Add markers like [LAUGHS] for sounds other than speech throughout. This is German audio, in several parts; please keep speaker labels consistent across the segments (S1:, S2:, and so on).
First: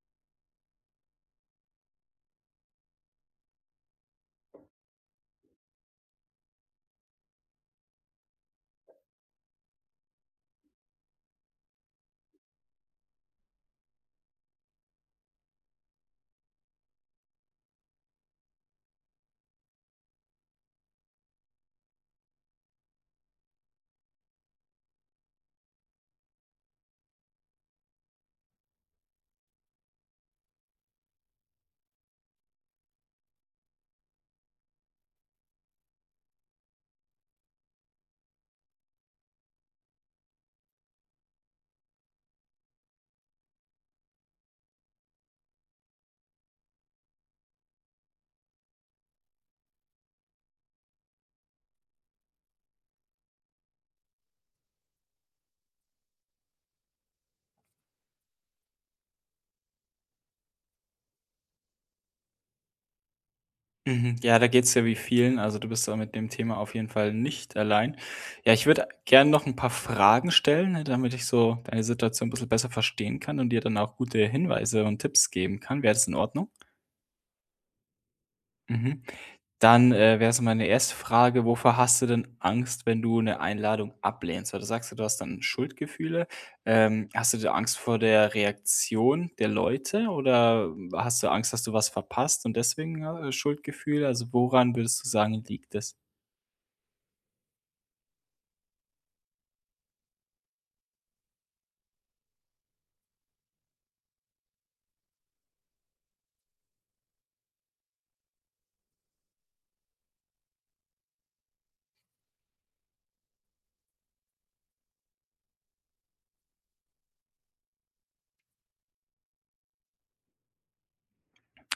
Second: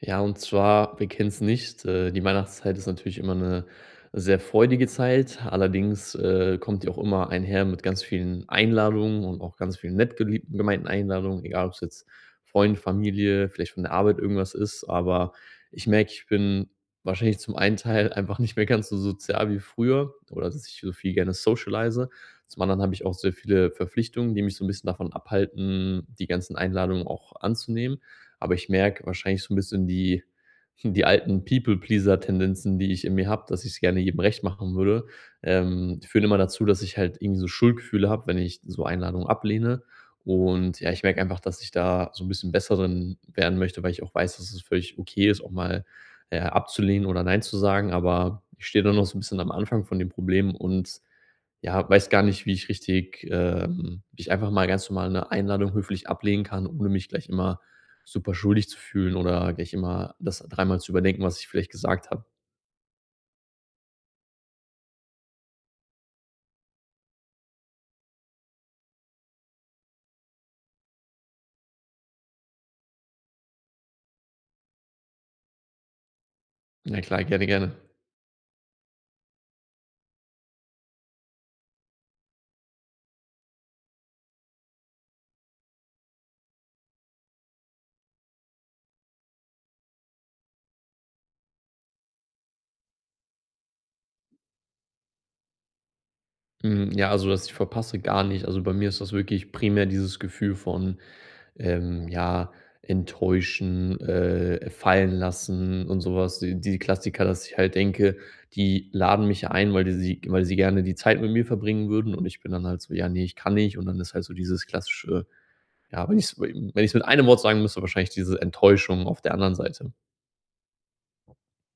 S1: Ja, und zwar, wir kennen es nicht, die Weihnachtszeit ist natürlich immer eine sehr freudige Zeit. Allerdings, kommt die auch immer einher mit ganz vielen Einladungen und auch ganz vielen nett gelieb gemeinten Einladungen, egal ob es jetzt Freund, Familie, vielleicht von der Arbeit irgendwas ist. Aber ich merke, ich bin wahrscheinlich zum einen Teil [LAUGHS] einfach nicht mehr ganz so sozial wie früher oder dass ich so viel gerne socialize. Zum anderen habe ich auch sehr viele Verpflichtungen, die mich so ein bisschen davon abhalten, die ganzen Einladungen auch anzunehmen. Aber ich merke wahrscheinlich so ein bisschen die alten People-Pleaser-Tendenzen, die ich in mir habe, dass ich's gerne jedem recht machen würde, führen immer dazu, dass ich halt irgendwie so Schuldgefühle habe, wenn ich so Einladungen ablehne. Und ja, ich merke einfach, dass ich da so ein bisschen besser drin werden möchte, weil ich auch weiß, dass es völlig okay ist, auch mal, abzulehnen oder nein zu sagen. Aber ich stehe da noch so ein bisschen am Anfang von dem Problem und ja, weiß gar nicht, wie ich richtig wie ich einfach mal ganz normal eine Einladung höflich ablehnen kann, ohne mich gleich immer super schuldig zu fühlen oder gleich immer das dreimal zu überdenken, was ich vielleicht gesagt habe.
S2: Mhm. Ja, da geht's ja wie vielen. Also du bist da mit dem Thema auf jeden Fall nicht allein. Ja, ich würde gerne noch ein paar Fragen stellen, ne, damit ich so deine Situation ein bisschen besser verstehen kann und dir dann auch gute Hinweise und Tipps geben kann. Wäre das in Ordnung?
S1: Na klar, gerne, gerne.
S2: Mhm. Dann wäre so meine erste Frage, wovor hast du denn Angst, wenn du eine Einladung ablehnst? Weil du sagst ja, du hast dann Schuldgefühle. Hast du da Angst vor der Reaktion der Leute oder hast du Angst, dass du was verpasst und deswegen, Schuldgefühle? Also woran würdest du sagen, liegt es?
S1: Hm, ja, also, dass ich verpasse, gar nicht. Also, bei mir ist das wirklich primär dieses Gefühl von, ja, enttäuschen, fallen lassen und sowas. Was. Die Klassiker, dass ich halt denke, die laden mich ein, weil die sie weil sie gerne die Zeit mit mir verbringen würden und ich bin dann halt so: „Ja, nee, ich kann nicht.“ Und dann ist halt so dieses klassische ja, wenn ich's mit einem Wort sagen müsste, wahrscheinlich diese Enttäuschung auf der anderen Seite.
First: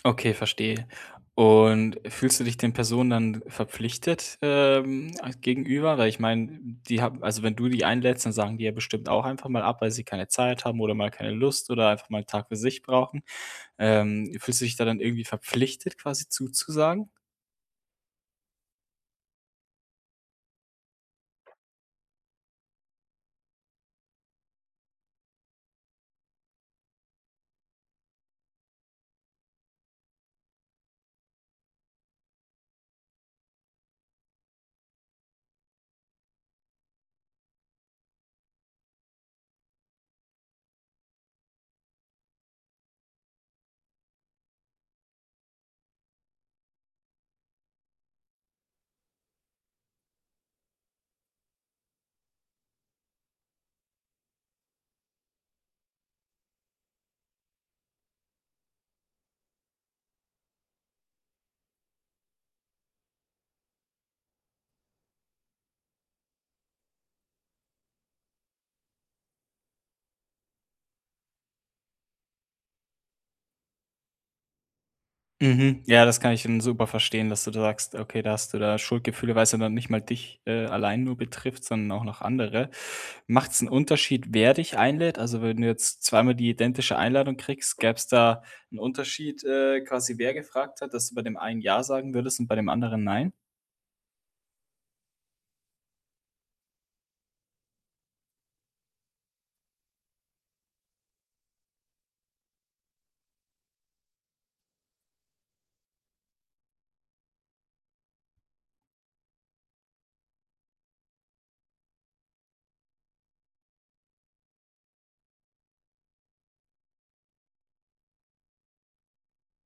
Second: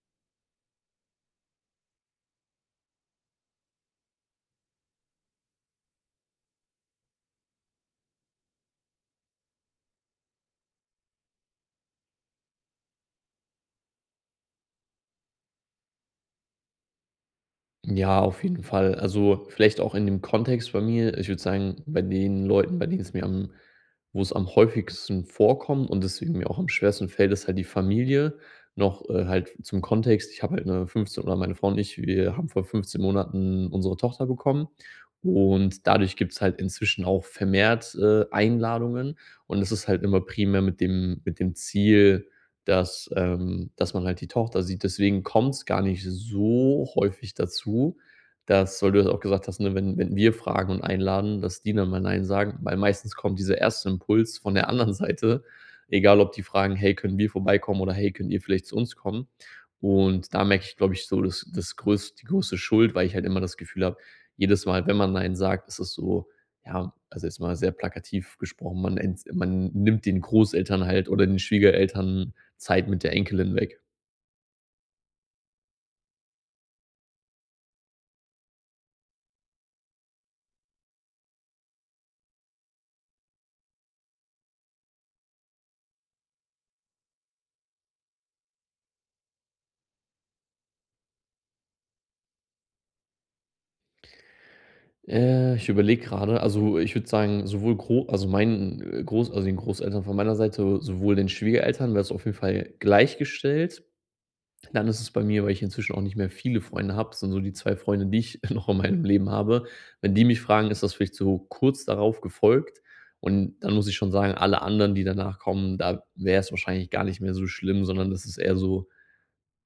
S2: Okay, verstehe. Und fühlst du dich den Personen dann verpflichtet, a gegenüber? Weil ich meine, die haben also, wenn du die einlädst, dann sagen die ja bestimmt auch einfach mal ab, weil sie keine Zeit haben oder mal keine Lust oder einfach mal 'n Tag für sich brauchen. Fühlst du dich da dann irgendwie verpflichtet, quasi zuzusagen?
S1: Ja, auf jeden Fall. Also, vielleicht auch in dem Kontext bei mir ich würde sagen, bei den Leuten, bei denen es mir am wo es am häufigsten vorkommt und deswegen mir auch am schwersten fällt, ist halt die Familie. Noch, halt zum Kontext, ich habe halt eine 15 oder meine Frau und ich, wir haben vor 15 Monaten unsere Tochter bekommen, und dadurch gibt es halt inzwischen auch vermehrt, Einladungen, und es ist halt immer primär mit dem Ziel, dass dass man halt die Tochter sieht. Deswegen kommt's gar nicht so häufig dazu, dass, weil du das auch gesagt hast, ne, wenn wir fragen und einladen, dass die dann mal nein sagen, weil meistens kommt dieser erste Impuls von der anderen Seite, egal ob die fragen: „Hey, können wir vorbeikommen?“ oder „Hey, könnt ihr vielleicht zu uns kommen?“ Und da merke ich, glaube ich, so das das größte die größte Schuld, weil ich halt immer das Gefühl habe, jedes Mal, wenn man nein sagt, ist es so, ja also, jetzt mal sehr plakativ gesprochen, man nimmt den Großeltern halt oder den Schwiegereltern Zeit mit der Enkelin weg.
S2: Mhm. Ja, das kann ich dann super verstehen, dass du da sagst, okay, da hast du da Schuldgefühle, weil es ja dann nicht mal dich allein nur betrifft, sondern auch noch andere. Macht es einen Unterschied, wer dich einlädt? Also, wenn du jetzt zweimal die identische Einladung kriegst, gäb's da einen Unterschied, quasi wer gefragt hat, dass du bei dem einen ja sagen würdest und bei dem anderen nein?
S1: Ich überlege gerade, also, ich würde sagen, meinen, den Großeltern von meiner Seite, sowohl den Schwiegereltern wäre es auf jeden Fall gleichgestellt. Dann ist es bei mir, weil ich inzwischen auch nicht mehr viele Freunde habe, das sind so die 2 Freunde, die ich [LAUGHS] noch in meinem Leben habe. Wenn die mich fragen, ist das vielleicht so kurz darauf gefolgt, und dann muss ich schon sagen, alle anderen, die danach kommen, da wäre es wahrscheinlich gar nicht mehr so schlimm, sondern das ist eher so:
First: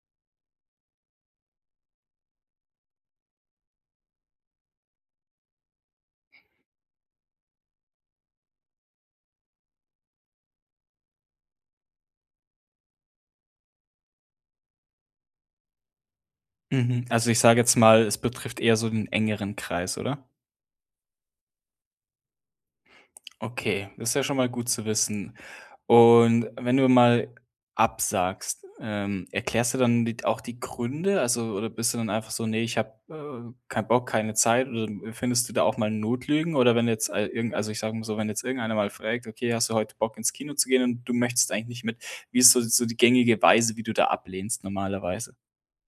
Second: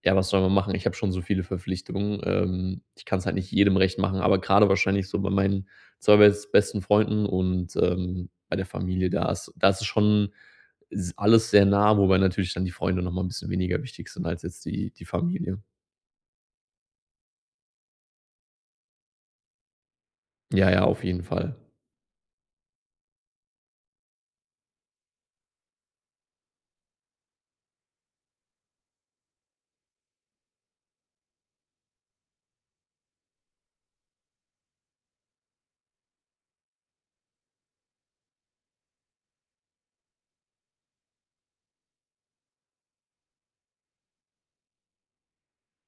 S1: ja, was soll man machen? Ich habe schon so viele Verpflichtungen. Ich kann es halt nicht jedem recht machen, aber gerade wahrscheinlich so bei meinen 2 besten Freunden und, bei der Familie, da ist es schon s alles sehr nah, wobei natürlich dann die Freunde noch mal 'n bisschen weniger wichtig sind als jetzt die Familie.
S2: Mhm. Also, ich sage jetzt mal, es betrifft eher so den engeren Kreis, oder?
S1: Ja, ja, auf jeden Fall.
S2: Okay, das ist ja schon mal gut zu wissen. Und wenn du mal absagst, erklärst du dann die auch die Gründe? Also oder bist du dann einfach so: „Nee, ich habe keinen Bock, keine Zeit“, oder findest du da auch mal Notlügen? Oder wenn jetzt al irgend also, ich sage mal so, wenn jetzt irgendeiner mal fragt: „Okay, hast du heute Bock, ins Kino zu gehen?“, und du möchtest eigentlich nicht mit. Wie ist so so die gängige Weise, wie du da ablehnst normalerweise?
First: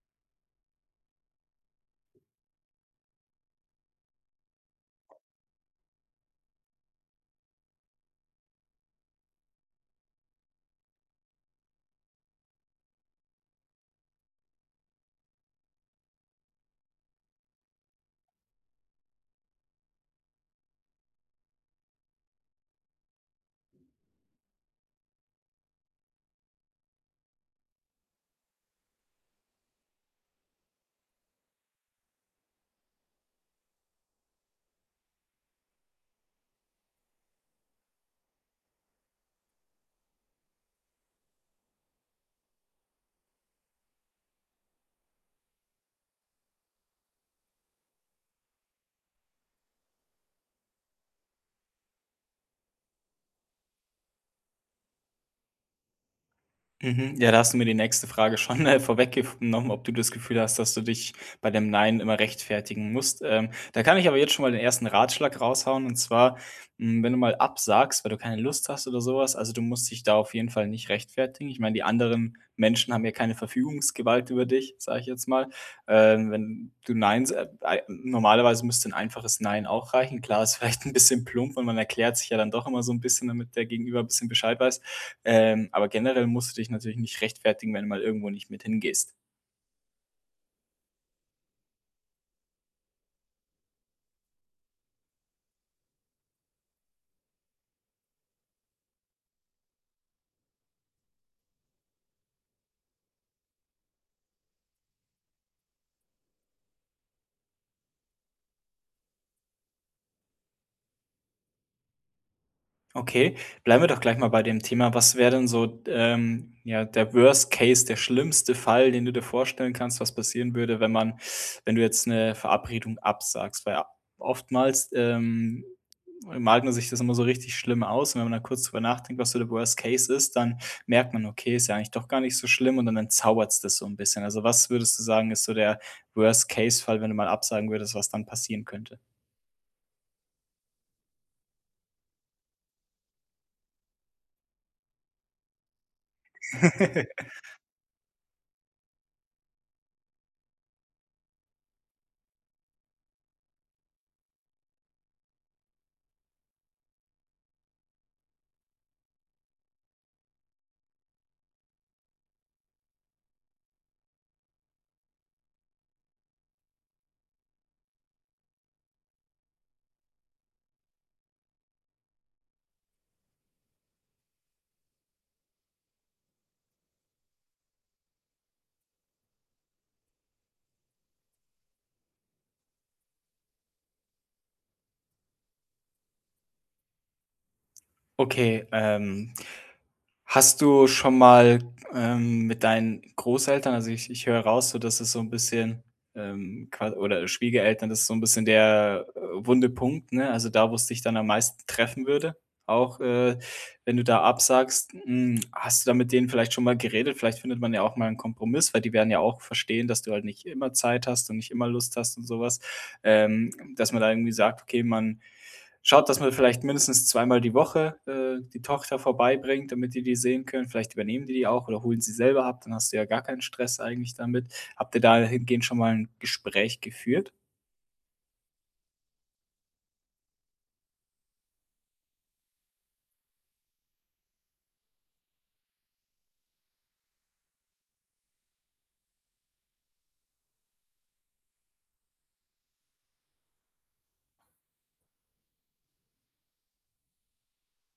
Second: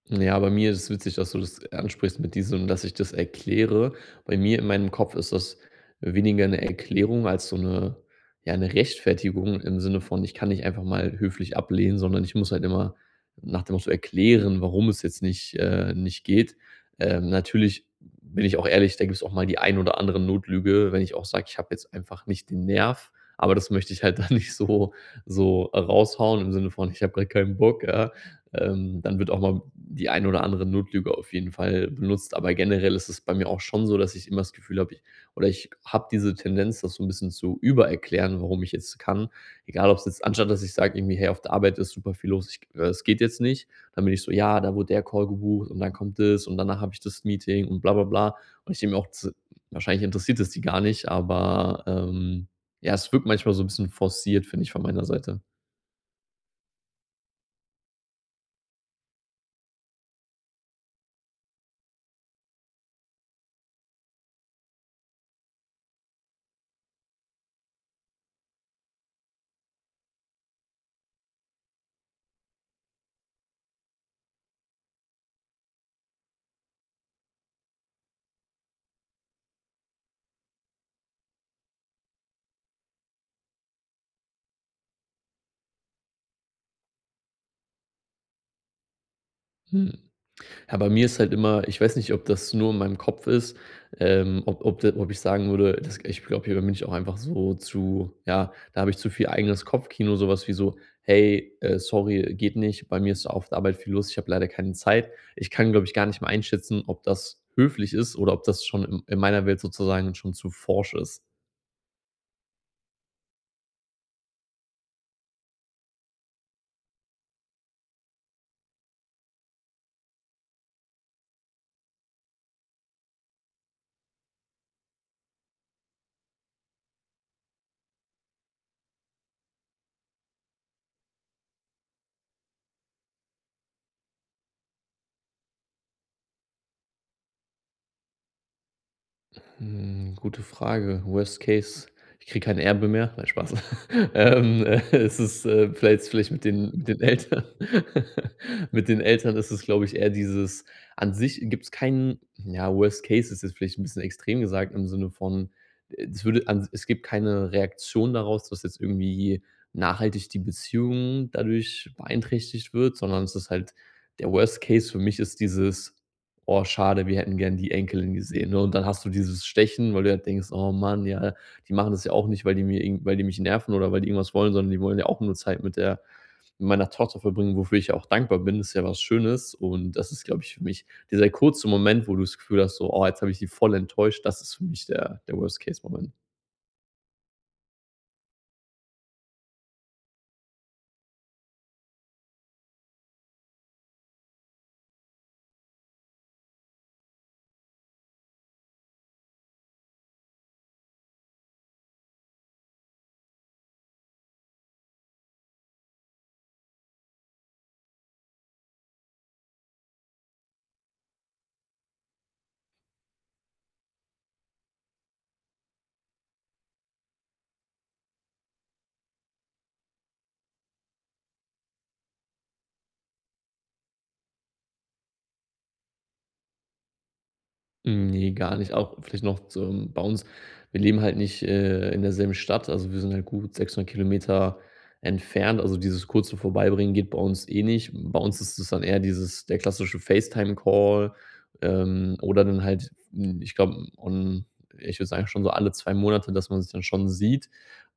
S1: Ja, bei mir ist es witzig, dass du das ansprichst mit diesem, dass ich das erkläre. Bei mir in meinem Kopf ist das weniger eine Erklärung als so eine ja, eine Rechtfertigung im Sinne von, ich kann nicht einfach mal höflich ablehnen, sondern ich muss halt immer nach dem Motto erklären, warum es jetzt nicht nicht geht. Natürlich bin ich auch ehrlich, da gibt es auch mal die ein oder andere Notlüge, wenn ich auch sage, ich habe jetzt einfach nicht den Nerv, aber das möchte ich halt dann [LAUGHS] nicht so raushauen im Sinne von: „Ich habe gerade keinen Bock“, ja. Dann wird auch mal die ein oder andere Notlüge auf jeden Fall benutzt. Aber generell ist es bei mir auch schon so, dass ich immer das Gefühl habe, ich habe diese Tendenz, das so ein bisschen zu übererklären, warum ich jetzt kann. Egal, ob es jetzt, anstatt dass ich sage irgendwie: „Hey, auf der Arbeit ist super viel los, ich es geht jetzt nicht.“ Dann bin ich so: „Ja, da wurde der Call gebucht und dann kommt das und danach habe ich das Meeting und bla bla bla.“ Und ich denke mir auch z wahrscheinlich interessiert es die gar nicht, aber, ja, es wirkt manchmal so ein bisschen forciert, finde ich, von meiner Seite.
S2: Mhm. Ja, da hast du mir die nächste Frage schon vorweggenommen, ob du das Gefühl hast, dass du dich bei dem Nein immer rechtfertigen musst. Da kann ich aber jetzt schon mal den ersten Ratschlag raushauen, und zwar, wenn du mal absagst, weil du keine Lust hast oder sowas, also, du musst dich da auf jeden Fall nicht rechtfertigen. Ich meine, die anderen Menschen haben ja keine Verfügungsgewalt über dich, sage ich jetzt mal. Wenn du Nein sa ei normalerweise müsste ein einfaches Nein auch reichen. Klar, ist [LAUGHS] vielleicht ein bisschen plump, und man erklärt sich ja dann doch immer so ein bisschen, damit der Gegenüber ein bisschen Bescheid weiß. Aber generell musst du dich natürlich nicht rechtfertigen, wenn du mal irgendwo nicht mit hingehst.
S1: Mhm. Ja, bei mir ist halt immer, ich weiß nicht, ob das nur in meinem Kopf ist, ob ich sagen würde, das, ich glaube, hier bin ich auch einfach so zu, ja, da habe ich zu viel eigenes Kopfkino, sowas wie so: „Hey, sorry, geht nicht. Bei mir ist auf der Arbeit viel los. Ich habe leider keine Zeit.“ Ich kann, glaube ich, gar nicht mehr einschätzen, ob das höflich ist oder ob das schon in meiner Welt sozusagen schon zu forsch ist.
S2: Okay, bleiben wir doch gleich mal bei dem Thema. Was wäre denn so, ja, der Worst Case, der schlimmste Fall, den du dir vorstellen kannst, was passieren würde, wenn man wenn du jetzt eine Verabredung absagst? Weil oftmals, malt man sich das immer so richtig schlimm aus, und wenn man dann kurz drüber nachdenkt, was so der Worst Case ist, dann merkt man: „Okay, ist ja eigentlich doch gar nicht so schlimm“, und dann entzaubert es das so ein bisschen. Also, was würdest du sagen, ist so der Worst Case Fall, wenn du mal absagen würdest, was dann passieren könnte?
S1: Hm, gute Frage. Worst Case, ich kriege kein Erbe mehr. Nein, Spaß. [LAUGHS] Es ist, vielleicht mit den
S2: [LAUGHS]
S1: Eltern, [LAUGHS] mit den Eltern ist es, glaube ich, eher dieses, an sich gibt es keinen, ja, Worst Case ist jetzt vielleicht ein bisschen extrem gesagt im Sinne von, es würde an es gibt keine Reaktion daraus, dass jetzt irgendwie nachhaltig die Beziehung dadurch beeinträchtigt wird, sondern es ist halt, der Worst Case für mich ist dieses: oh, schade, wir hätten gern die Enkelin gesehen, ne? Und dann hast du dieses Stechen, weil du halt denkst: „Oh Mann, ja, die machen das ja auch nicht, weil die mich nerven oder weil die irgendwas wollen, sondern die wollen ja auch nur Zeit mit der mit meiner Tochter verbringen“, wofür ich ja auch dankbar bin. Das ist ja was Schönes, und das ist, glaube ich, für mich dieser kurze Moment, wo du das Gefühl hast, so: „Oh, jetzt habe ich die voll enttäuscht.“ Das ist für mich der Worst-Case-Moment.
S2: Okay, hast du schon mal, mit deinen Großeltern, also ich höre raus, so dass es so ein bisschen, qua oder Schwiegereltern, das ist so ein bisschen der wunde Punkt, ne? Also, da, wo es dich dann am meisten treffen würde, auch wenn du da absagst. Hm, hast du da mit denen vielleicht schon mal geredet? Vielleicht findet man ja auch mal einen Kompromiss, weil die werden ja auch verstehen, dass du halt nicht immer Zeit hast und nicht immer Lust hast und sowas. Ähm, Dass man da irgendwie sagt: „Okay, man“ — schaut, dass man vielleicht mindestens zweimal die Woche die Tochter vorbeibringt, damit die die sehen können. Vielleicht übernehmen die die auch oder holen sie selber ab, dann hast du ja gar keinen Stress eigentlich damit. Habt ihr dahingehend schon mal ein Gespräch geführt?
S1: Hm, nee, gar nicht. Auch vielleicht noch zum, bei uns, wir leben halt nicht, in derselben Stadt, also wir sind halt gut 600 Kilometer entfernt. Also dieses kurze Vorbeibringen geht bei uns eh nicht. Bei uns ist es dann eher dieses, der klassische FaceTime-Call, oder dann halt, hm, ich glaube, on ich würde sagen, schon so alle 2 Monate, dass man sich dann schon sieht.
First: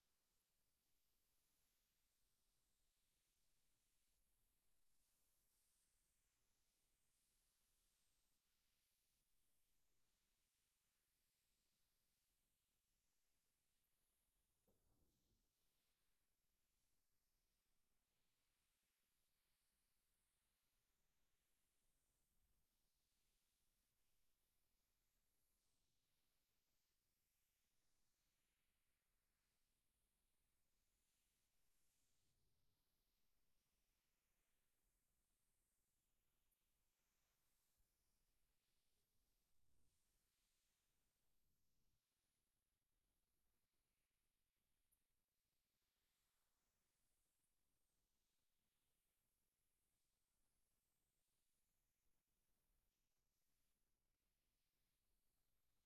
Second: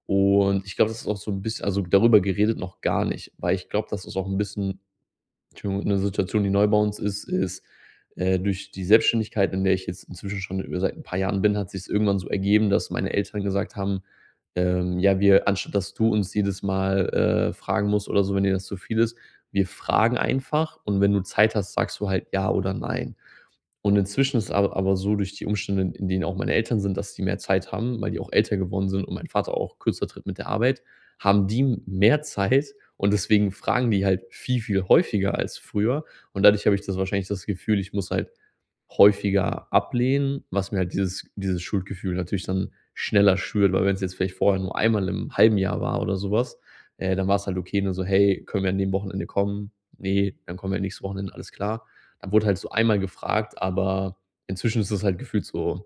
S1: Und ich glaube, das ist auch so ein bisschen, also darüber geredet noch gar nicht, weil ich glaube, das ist auch ein bisschen, Entschuldigung, 'ne Situation, die neu bei uns ist, ist, durch die Selbstständigkeit, in der ich jetzt inzwischen schon über seit ein paar Jahren bin, hat sich irgendwann so ergeben, dass meine Eltern gesagt haben, „Ja, wir, anstatt dass du uns jedes Mal, fragen musst oder so, wenn dir das zu viel ist, wir fragen einfach und wenn du Zeit hast, sagst du halt ja oder nein.“ Und inzwischen ist aber, so durch die Umstände, in denen auch meine Eltern sind, dass die mehr Zeit haben, weil die auch älter geworden sind und mein Vater auch kürzer tritt mit der Arbeit, haben die mehr Zeit, und deswegen fragen die halt viel, viel häufiger als früher. Und dadurch habe ich das wahrscheinlich, das Gefühl, ich muss halt häufiger ablehnen, was mir halt dieses Schuldgefühl natürlich dann schneller schürt, weil, wenn es jetzt vielleicht vorher nur einmal im halben Jahr war oder sowas, was, dann war's halt okay, nur so: „Hey, können wir an dem Wochenende kommen?“ „Nee, dann kommen wir nächstes Wochenende, alles klar.“ Da wurde halt so einmal gefragt, aber inzwischen ist es halt gefühlt so,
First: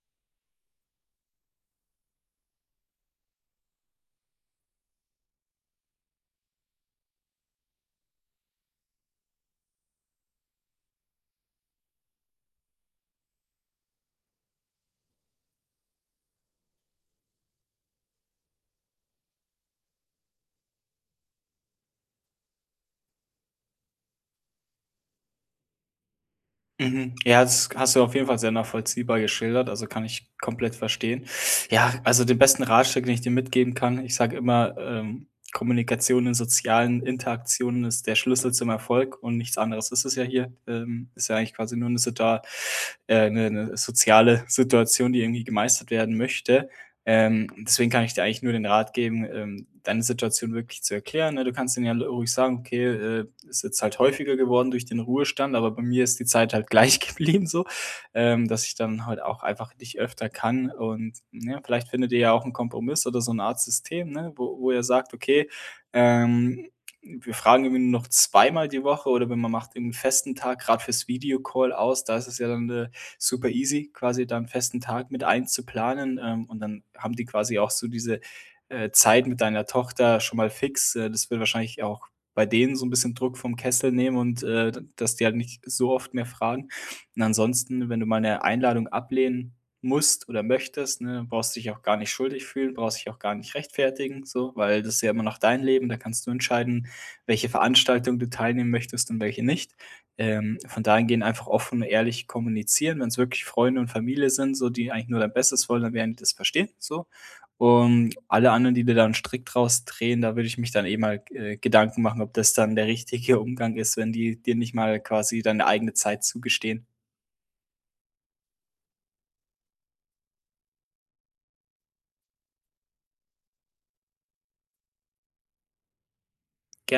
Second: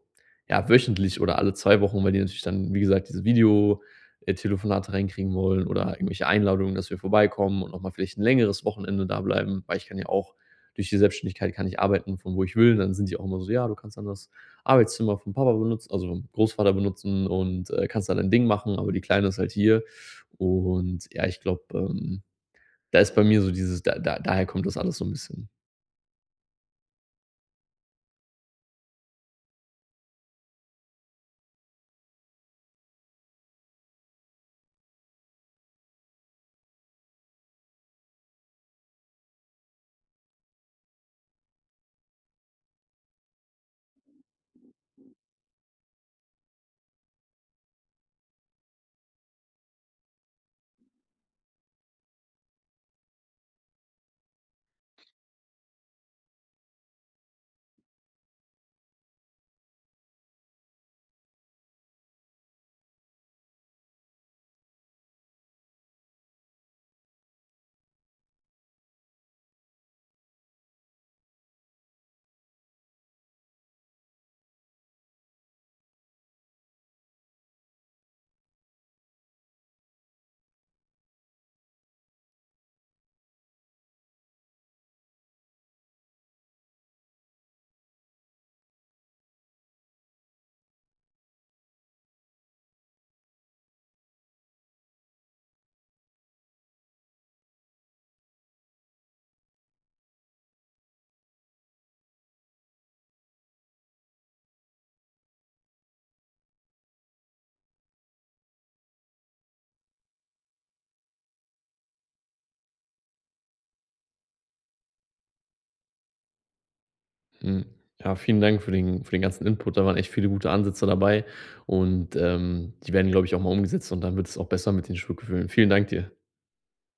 S1: ja, wöchentlich oder alle 2 Wochen, weil die natürlich dann, wie gesagt, diese Video Telefonate reinkriegen wollen oder irgendwelche Einladungen, dass wir vorbeikommen und nochmal vielleicht ein längeres Wochenende da bleiben. Weil ich kann ja auch, durch die Selbstständigkeit kann ich arbeiten, von wo ich will. Dann sind die auch immer so: „Ja, du kannst dann das Arbeitszimmer vom Papa benutzen, also vom Großvater benutzen und, kannst da dein Ding machen, aber die Kleine ist halt hier.“ Und ja, ich glaube, da ist bei mir so dieses, da da daher kommt das alles so ein bisschen.
S2: Mhm. Ja, das hast du auf jeden Fall sehr nachvollziehbar geschildert, also kann ich komplett verstehen. Ja, also den besten Ratschlag, den ich dir mitgeben kann, ich sage immer, Kommunikation in sozialen Interaktionen ist der Schlüssel zum Erfolg, und nichts anderes ist es ja hier. Ist ja eigentlich quasi nur eine, Situa eine soziale Situation, die irgendwie gemeistert werden möchte. Deswegen kann ich dir eigentlich nur den Rat geben, deine Situation wirklich zu erklären, ne? Du kannst denen ja ruhig sagen: „Okay, ist jetzt halt häufiger geworden durch den Ruhestand, aber bei mir ist die Zeit halt gleich [LAUGHS] geblieben so, dass ich dann halt auch einfach nicht öfter kann.“ Und, ja, vielleicht findet ihr ja auch einen Kompromiss oder so 'ne Art System, ne, wo ihr sagt: „Okay, ähm, wir fragen irgendwie nur noch zweimal die Woche“, oder wenn man macht irgendwie festen Tag gerade fürs Videocall aus, da ist es ja dann, eine super easy, quasi da 'n festen Tag mit einzuplanen, und dann haben die quasi auch so diese Zeit mit deiner Tochter schon mal fix. Das wird wahrscheinlich auch bei denen so ein bisschen Druck vom Kessel nehmen und, dass die halt nicht so oft mehr fragen. Und ansonsten, wenn du mal eine Einladung ablehnen musst oder möchtest, ne, brauchst dich auch gar nicht schuldig fühlen, brauchst dich auch gar nicht rechtfertigen so, weil das ist ja immer noch dein Leben, da kannst du entscheiden, welche Veranstaltung du teilnehmen möchtest und welche nicht. Von dahingehend einfach offen und ehrlich kommunizieren. Wenn es wirklich Freunde und Familie sind, so, die eigentlich nur dein Bestes wollen, dann werden die das verstehen, so. Und alle anderen, die dir dann strikt draus drehen, da würde ich mich dann eh mal Gedanken machen, ob das dann der richtige Umgang ist, wenn die dir nicht mal quasi deine eigene Zeit zugestehen.
S1: Mhm. Ja, vielen Dank für den ganzen Input. Da waren echt viele gute Ansätze dabei und, die werden, glaube ich, auch mal umgesetzt und dann wird es auch besser mit den Schuldgefühlen. Vielen Dank dir.
S2: Gerne.